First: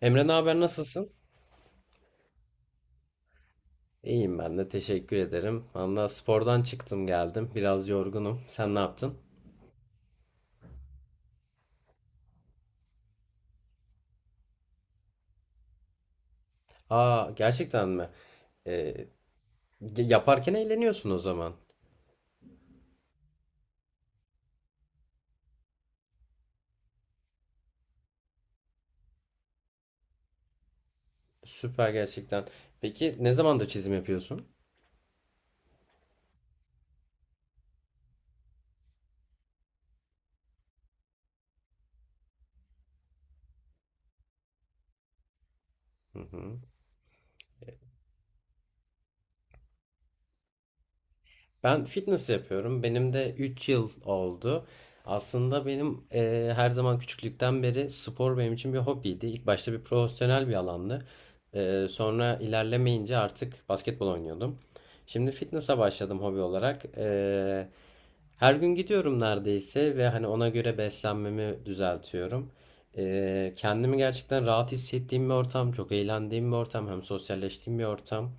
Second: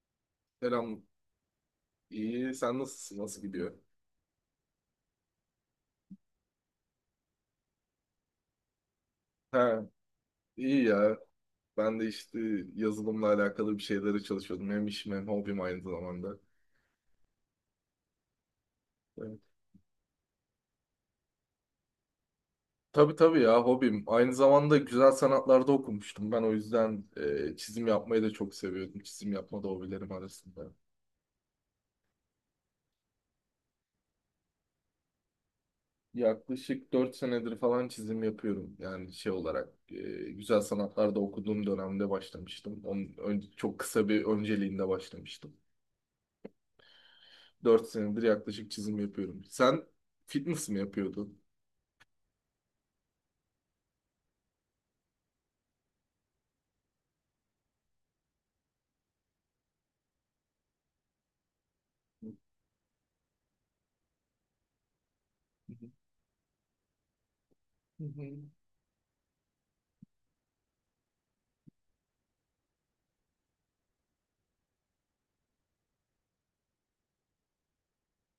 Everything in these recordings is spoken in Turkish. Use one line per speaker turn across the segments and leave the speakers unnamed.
Emre, ne haber,
Selam.
nasılsın?
İyi. Sen nasılsın? Nasıl gidiyor?
İyiyim, ben de teşekkür ederim. Valla spordan çıktım geldim. Biraz yorgunum. Sen ne yaptın?
Ha, iyi ya. Ben de işte yazılımla alakalı bir şeylere çalışıyordum. Hem işim hem hobim aynı zamanda.
Aa, gerçekten mi? Ee,
Evet.
yaparken eğleniyorsun o zaman.
Tabii tabii ya hobim. Aynı zamanda güzel sanatlarda okumuştum. Ben o yüzden çizim yapmayı da çok seviyordum. Çizim yapma da hobilerim arasında.
Süper gerçekten. Peki ne zamandır çizim yapıyorsun?
Yaklaşık 4 senedir falan çizim yapıyorum. Yani şey olarak güzel sanatlarda okuduğum dönemde başlamıştım. Çok kısa bir önceliğinde başlamıştım.
Hı hı.
4 senedir yaklaşık çizim yapıyorum. Sen fitness mi yapıyordun?
Ben fitness yapıyorum. Benim de 3 yıl oldu. Aslında benim her zaman küçüklükten beri spor benim için bir hobiydi. İlk başta bir profesyonel bir alandı. Sonra ilerlemeyince artık basketbol oynuyordum. Şimdi fitness'a başladım hobi olarak.
Hı hı.
Her gün gidiyorum neredeyse ve hani ona göre beslenmemi düzeltiyorum. Kendimi gerçekten rahat hissettiğim bir ortam, çok eğlendiğim bir ortam, hem sosyalleştiğim bir ortam.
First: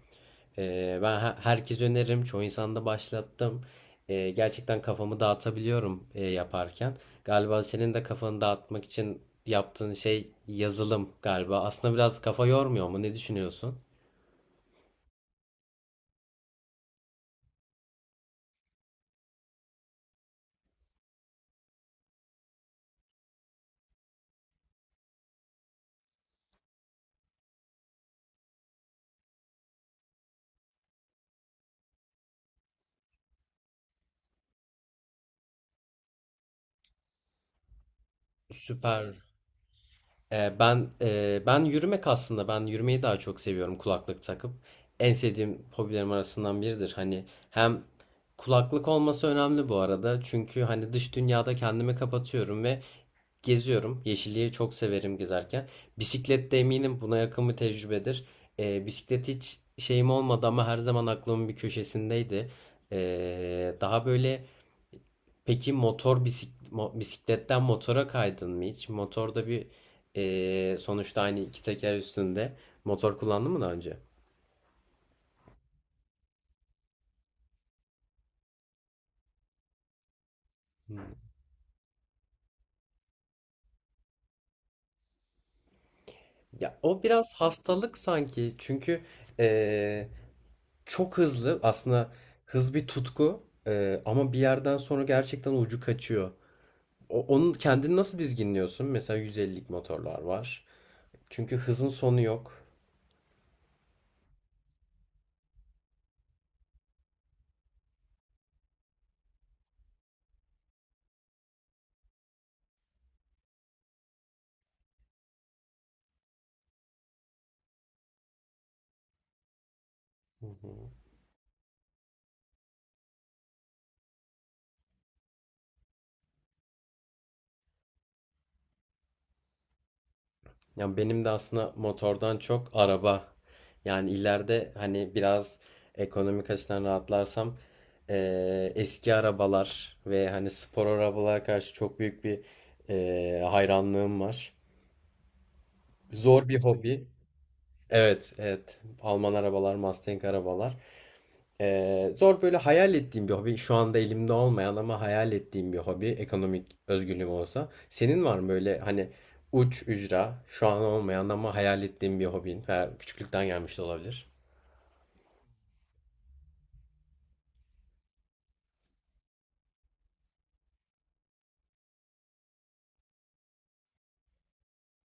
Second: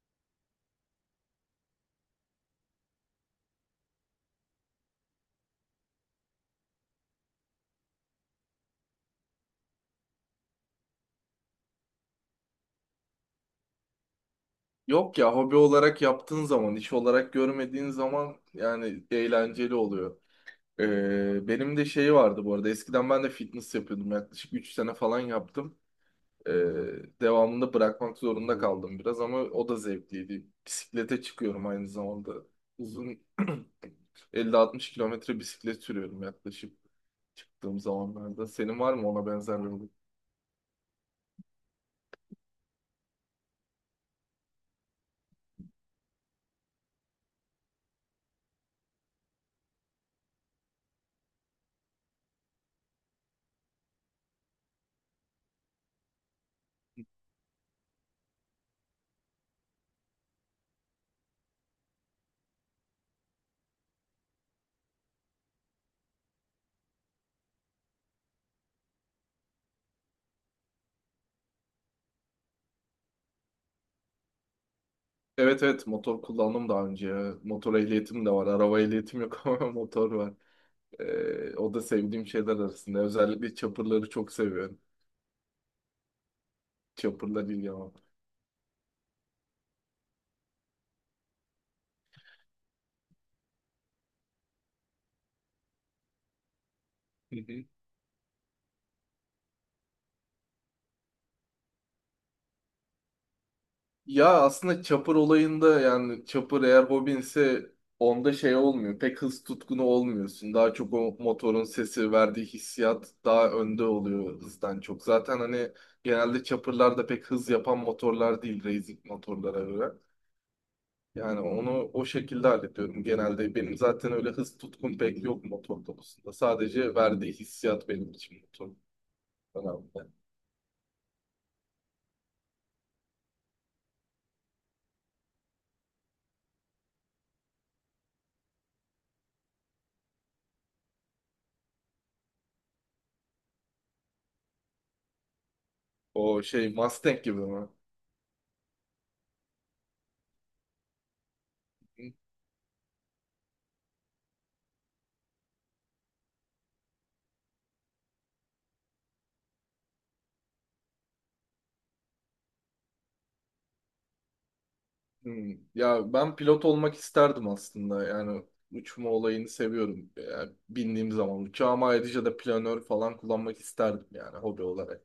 Herkes öneririm. Çoğu insanda başlattım. Gerçekten kafamı dağıtabiliyorum yaparken. Galiba senin de kafanı dağıtmak için yaptığın şey yazılım galiba. Aslında biraz kafa yormuyor mu? Ne düşünüyorsun?
Yok ya hobi olarak yaptığın zaman, iş olarak görmediğin zaman yani eğlenceli oluyor. Benim de şey vardı bu arada. Eskiden ben de fitness yapıyordum. Yaklaşık 3 sene falan yaptım. Ee, Devamında bırakmak zorunda kaldım biraz ama o da zevkliydi. Bisiklete çıkıyorum aynı zamanda. Uzun 50-60 kilometre bisiklet sürüyorum yaklaşık çıktığım zamanlarda. Senin var mı
Süper.
ona benzer bir
Ben yürümek aslında ben yürümeyi daha çok seviyorum kulaklık takıp. En sevdiğim hobilerim arasından biridir. Hani hem kulaklık olması önemli bu arada. Çünkü hani dış dünyada kendimi kapatıyorum ve geziyorum. Yeşilliği çok severim gezerken. Bisiklet de eminim buna yakın bir tecrübedir. Bisiklet hiç şeyim olmadı ama her zaman aklımın bir köşesindeydi. Daha böyle peki bisikletten motora kaydın mı hiç? Motorda bir sonuçta aynı iki teker üstünde motor kullandın mı daha önce?
evet evet motor kullandım daha önce. Ya. Motor ehliyetim de var. Araba ehliyetim yok ama motor var.
Hmm.
O da sevdiğim şeyler arasında. Özellikle chopper'ları çok seviyorum.
Ya o biraz
Chopper'la ilgilenmem.
hastalık sanki çünkü eee, çok hızlı aslında hız bir tutku, ama bir yerden sonra gerçekten ucu kaçıyor.
Hı
Onun
hı.
kendini nasıl dizginliyorsun? Mesela 150'lik motorlar var. Çünkü hızın sonu yok.
Ya aslında chopper olayında yani chopper eğer hobinse onda şey olmuyor. Pek hız tutkunu olmuyorsun. Daha çok o motorun sesi verdiği hissiyat daha önde oluyor hızdan çok. Zaten hani genelde chopper'lar da pek hız yapan motorlar değil racing motorlara göre.
Hı hı.
Yani onu o şekilde hallediyorum genelde. Benim zaten öyle hız tutkum pek yok motor konusunda. Sadece verdiği hissiyat benim için motor önemli.
Ya benim de aslında motordan çok araba. Yani ileride hani biraz ekonomik açıdan rahatlarsam eski arabalar ve hani spor arabalara karşı çok büyük bir hayranlığım var.
O
Zor bir
şey
hobi.
Mustang gibi mi?
Evet, evet. Alman arabalar, Mustang arabalar. Zor böyle hayal ettiğim bir hobi. Şu anda elimde olmayan ama hayal ettiğim bir hobi. Ekonomik özgürlüğüm olsa. Senin var mı böyle hani uç ücra şu an olmayan ama hayal ettiğim bir hobin veya küçüklükten gelmiş de olabilir.
Hmm. Ya ben pilot olmak isterdim aslında. Yani uçma olayını seviyorum. Yani bindiğim zaman uçağıma ayrıca da planör falan kullanmak isterdim yani hobi olarak.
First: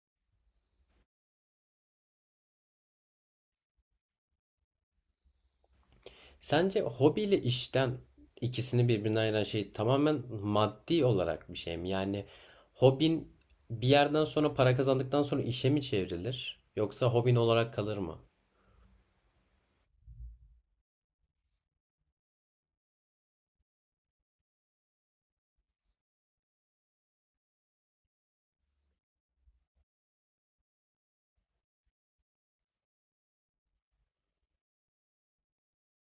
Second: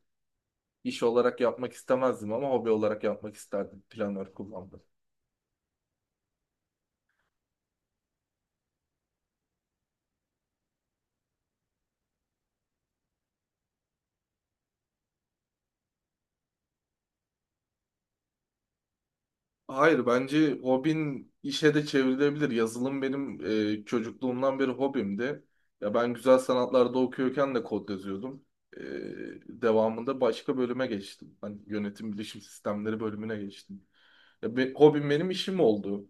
İş olarak yapmak istemezdim ama hobi olarak yapmak isterdim planör kullanmayı.
Sence hobiyle işten ikisini birbirinden ayıran şey tamamen maddi olarak bir şey mi? Yani hobin bir yerden sonra para kazandıktan sonra işe mi çevrilir? Yoksa hobin olarak kalır mı?
Hayır bence hobin işe de çevrilebilir. Yazılım benim çocukluğumdan beri hobimdi. Ya ben güzel sanatlarda okuyorken de kod yazıyordum. E, Devamında başka bölüme geçtim. Hani yönetim bilişim sistemleri bölümüne geçtim. Hobim benim işim oldu.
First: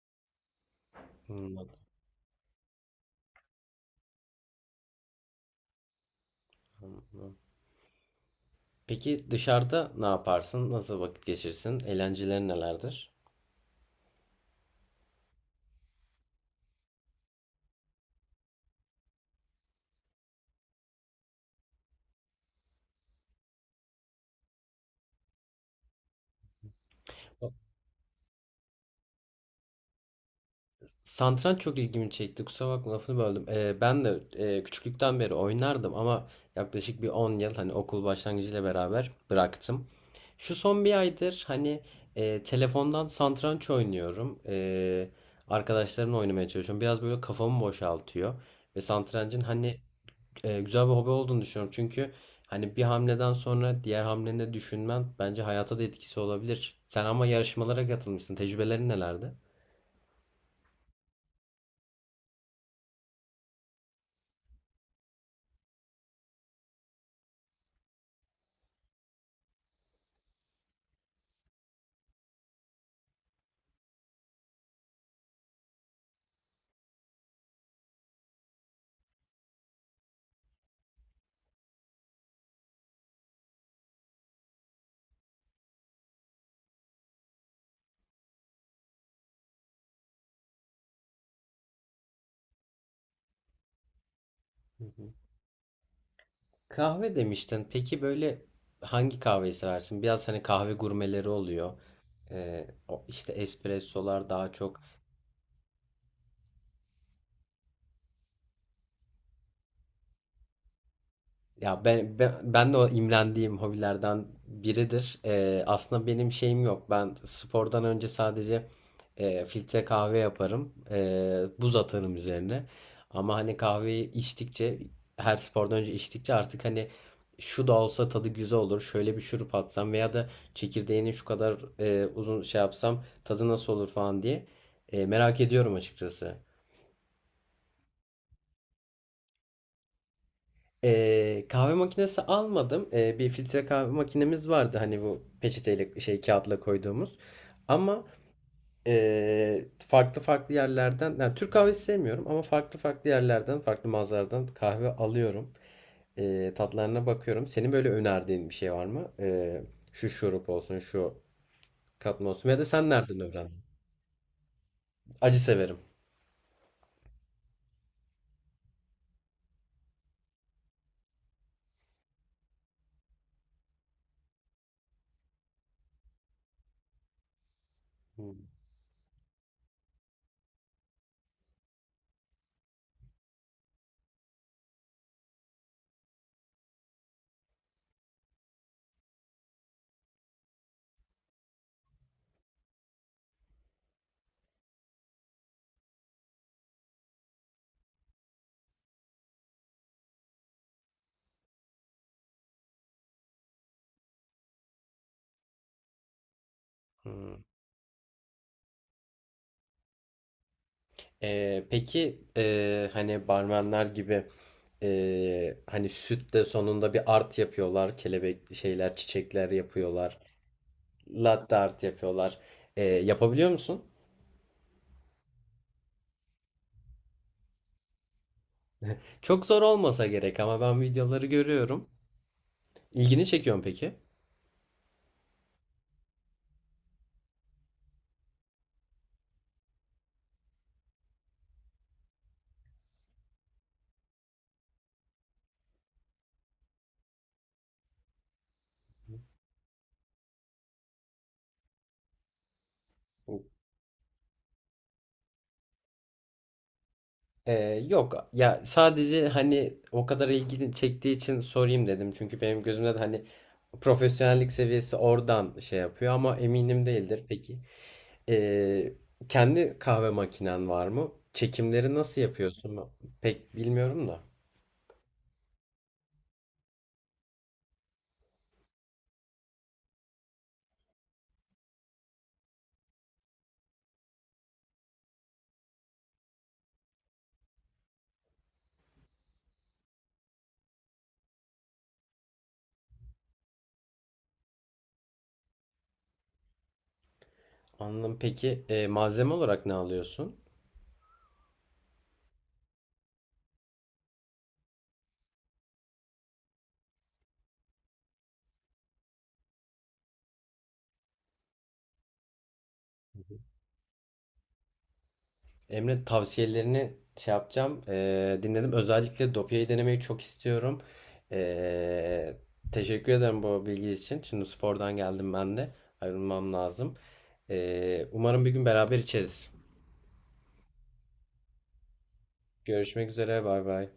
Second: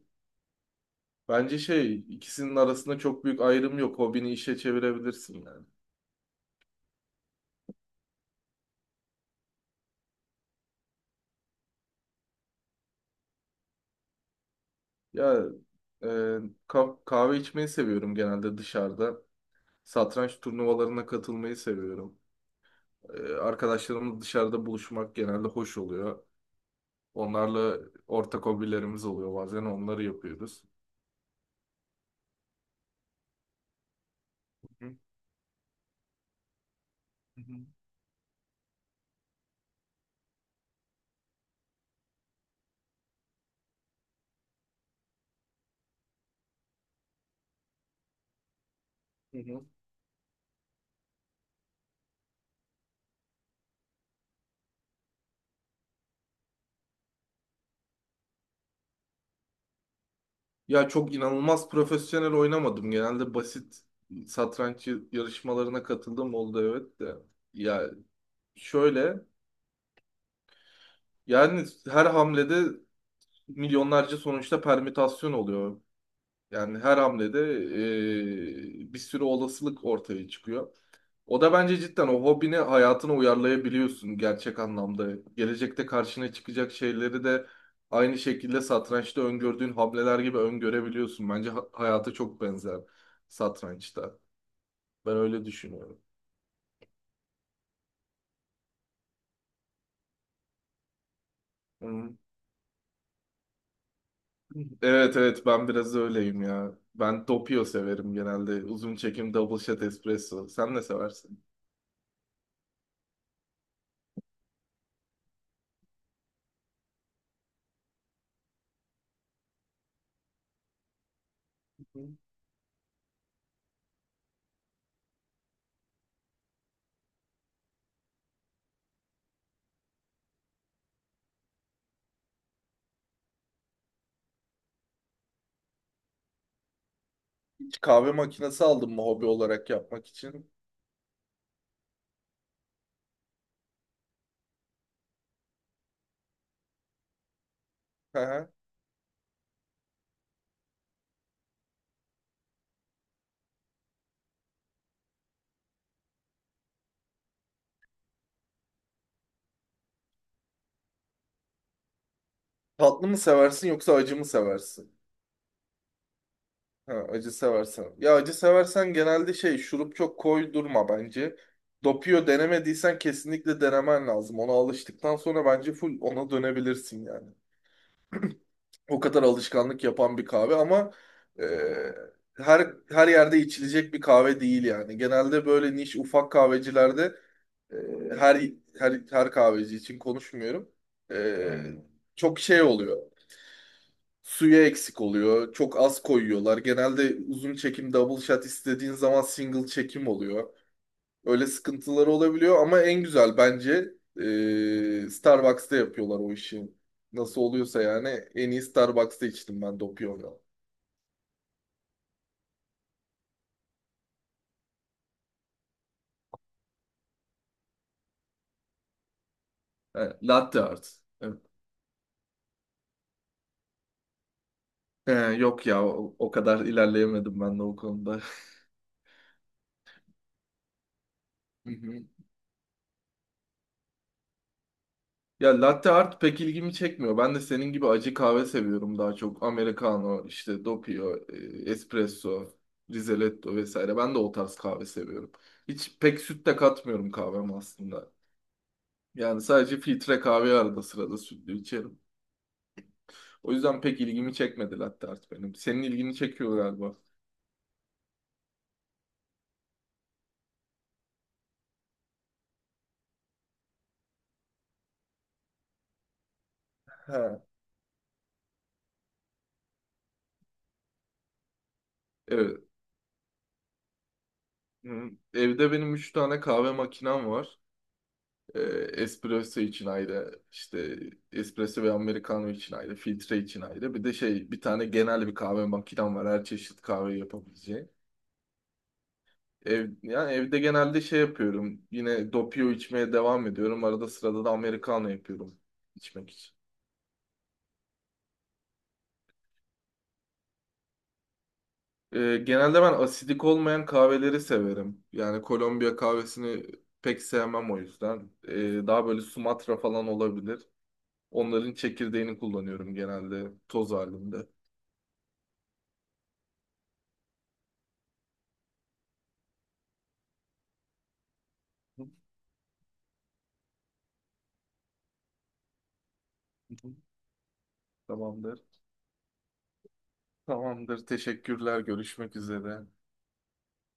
Hmm,
Bence şey ikisinin arasında çok büyük ayrım yok. Hobini işe çevirebilirsin yani.
anladım. Peki dışarıda ne yaparsın? Nasıl vakit geçirsin? Eğlencelerin nelerdir?
Ya e, kahve içmeyi seviyorum genelde dışarıda. Satranç turnuvalarına katılmayı seviyorum. Arkadaşlarımız dışarıda buluşmak genelde hoş oluyor. Onlarla ortak hobilerimiz oluyor bazen onları yapıyoruz.
Satranç çok ilgimi çekti. Kusura bakma, lafını böldüm.
Hı
Küçüklükten beri oynardım ama yaklaşık bir 10 yıl
hı
hani okul başlangıcıyla beraber bıraktım. Şu son bir aydır hani telefondan satranç oynuyorum. Arkadaşlarımla oynamaya çalışıyorum. Biraz böyle kafamı boşaltıyor. Ve
hı.
satrancın
Hı.
hani güzel bir hobi olduğunu düşünüyorum. Çünkü hani bir hamleden sonra diğer hamleni de düşünmen bence hayata da etkisi olabilir. Sen ama yarışmalara katılmışsın. Tecrübelerin nelerdi?
Ya çok inanılmaz profesyonel oynamadım. Genelde basit satranç yarışmalarına katıldım oldu evet de. Ya şöyle yani her hamlede milyonlarca sonuçta permütasyon oluyor. Yani her hamlede bir sürü olasılık ortaya çıkıyor. O da bence cidden o hobini hayatına uyarlayabiliyorsun gerçek anlamda. Gelecekte karşına çıkacak şeyleri de aynı şekilde satrançta öngördüğün hamleler gibi öngörebiliyorsun. Bence hayata çok benzer satrançta.
Hı hı.
Ben öyle düşünüyorum.
Kahve demiştin. Peki böyle hangi kahveyi seversin? Biraz hani kahve gurmeleri oluyor.
Hı.
O işte espressolar daha çok.
Evet evet ben biraz öyleyim ya. Ben Doppio severim genelde. Uzun çekim double shot espresso. Sen ne seversin?
Ya ben de o imrendiğim hobilerden biridir. Aslında benim şeyim yok. Ben spordan önce sadece filtre kahve yaparım. Buz
Hı.
atarım üzerine. Ama hani kahveyi içtikçe, her spordan önce içtikçe artık hani şu da olsa tadı güzel olur. Şöyle bir şurup atsam veya da çekirdeğini şu kadar uzun şey yapsam tadı nasıl olur falan diye merak ediyorum açıkçası.
Hiç kahve makinesi aldın mı hobi olarak yapmak için?
Kahve makinesi almadım. Bir filtre kahve makinemiz vardı. Hani bu peçeteyle şey kağıtla koyduğumuz. Ama
Hı hı.
farklı farklı yerlerden, yani Türk kahvesi sevmiyorum ama farklı farklı yerlerden farklı mağazalardan kahve alıyorum. Tatlarına bakıyorum. Senin böyle önerdiğin bir şey var mı? Şu şurup olsun, şu katma olsun. Ya da sen
Tatlı mı
nereden öğrendin?
seversin yoksa acı mı seversin?
Acı severim.
Ha, acı seversen. Ya acı seversen genelde şey şurup çok koydurma bence. Dopuyor denemediysen kesinlikle denemen lazım. Ona alıştıktan sonra bence full ona dönebilirsin yani.
Hmm.
O kadar alışkanlık yapan bir kahve ama e, her her yerde içilecek bir kahve değil yani. Genelde böyle niş ufak kahvecilerde e, her her kahveci için konuşmuyorum. E, Çok şey oluyor. Suyu eksik oluyor. Çok az koyuyorlar. Genelde uzun çekim double shot istediğin zaman single çekim oluyor. Öyle sıkıntıları olabiliyor ama en güzel bence Starbucks'ta yapıyorlar o işi.
Hmm.
Nasıl oluyorsa yani en iyi Starbucks'ta içtim ben Doppio'yu.
Peki hani barmenler gibi, hani süt de sonunda bir art yapıyorlar. Kelebek şeyler, çiçekler
He,
yapıyorlar.
latte art. Evet.
Latte art yapıyorlar. Yapabiliyor musun?
He, yok ya o, o kadar ilerleyemedim ben de o konuda.
Çok zor olmasa gerek ama ben videoları görüyorum. İlgini çekiyor mu peki?
Ya latte art pek ilgimi çekmiyor. Ben de senin gibi acı kahve seviyorum daha çok. Americano, işte doppio, espresso, rizeletto vesaire. Ben de o tarz kahve seviyorum. Hiç pek süt de katmıyorum kahveme aslında. Yani sadece filtre kahve arada sırada sütlü içerim. O yüzden pek ilgimi çekmedi latte art benim. Senin ilgini çekiyor galiba.
Ee, Yok ya, sadece hani o kadar ilgini çektiği için sorayım dedim. Çünkü benim gözümde de hani profesyonellik seviyesi oradan şey yapıyor ama eminim değildir.
Ha.
Peki. Ee, Kendi kahve makinen var mı? Çekimleri nasıl
Evet.
yapıyorsun? Ben pek bilmiyorum da.
Hı. Evde benim 3 tane kahve makinem var. E, Espresso için ayrı, işte espresso ve americano için ayrı, filtre için ayrı. Bir de şey bir tane genel bir kahve makinem var. Her çeşit kahve yapabileceği. Ev, yani evde genelde şey yapıyorum. Yine doppio içmeye devam ediyorum. Arada sırada da americano yapıyorum içmek için.
Anladım. Peki malzeme olarak ne alıyorsun?
Genelde ben asidik olmayan kahveleri severim. Yani Kolombiya kahvesini pek sevmem o yüzden. Daha böyle Sumatra falan olabilir. Onların çekirdeğini kullanıyorum genelde toz halinde.
Emre, tavsiyelerini şey yapacağım. Dinledim. Özellikle Dopia'yı denemeyi çok istiyorum. E, Teşekkür ederim bu bilgi için. Şimdi spordan geldim ben de. Ayrılmam lazım. Umarım bir
Tamamdır.
gün beraber içeriz.
Tamamdır. Teşekkürler. Görüşmek üzere.
Görüşmek üzere. Bay bay.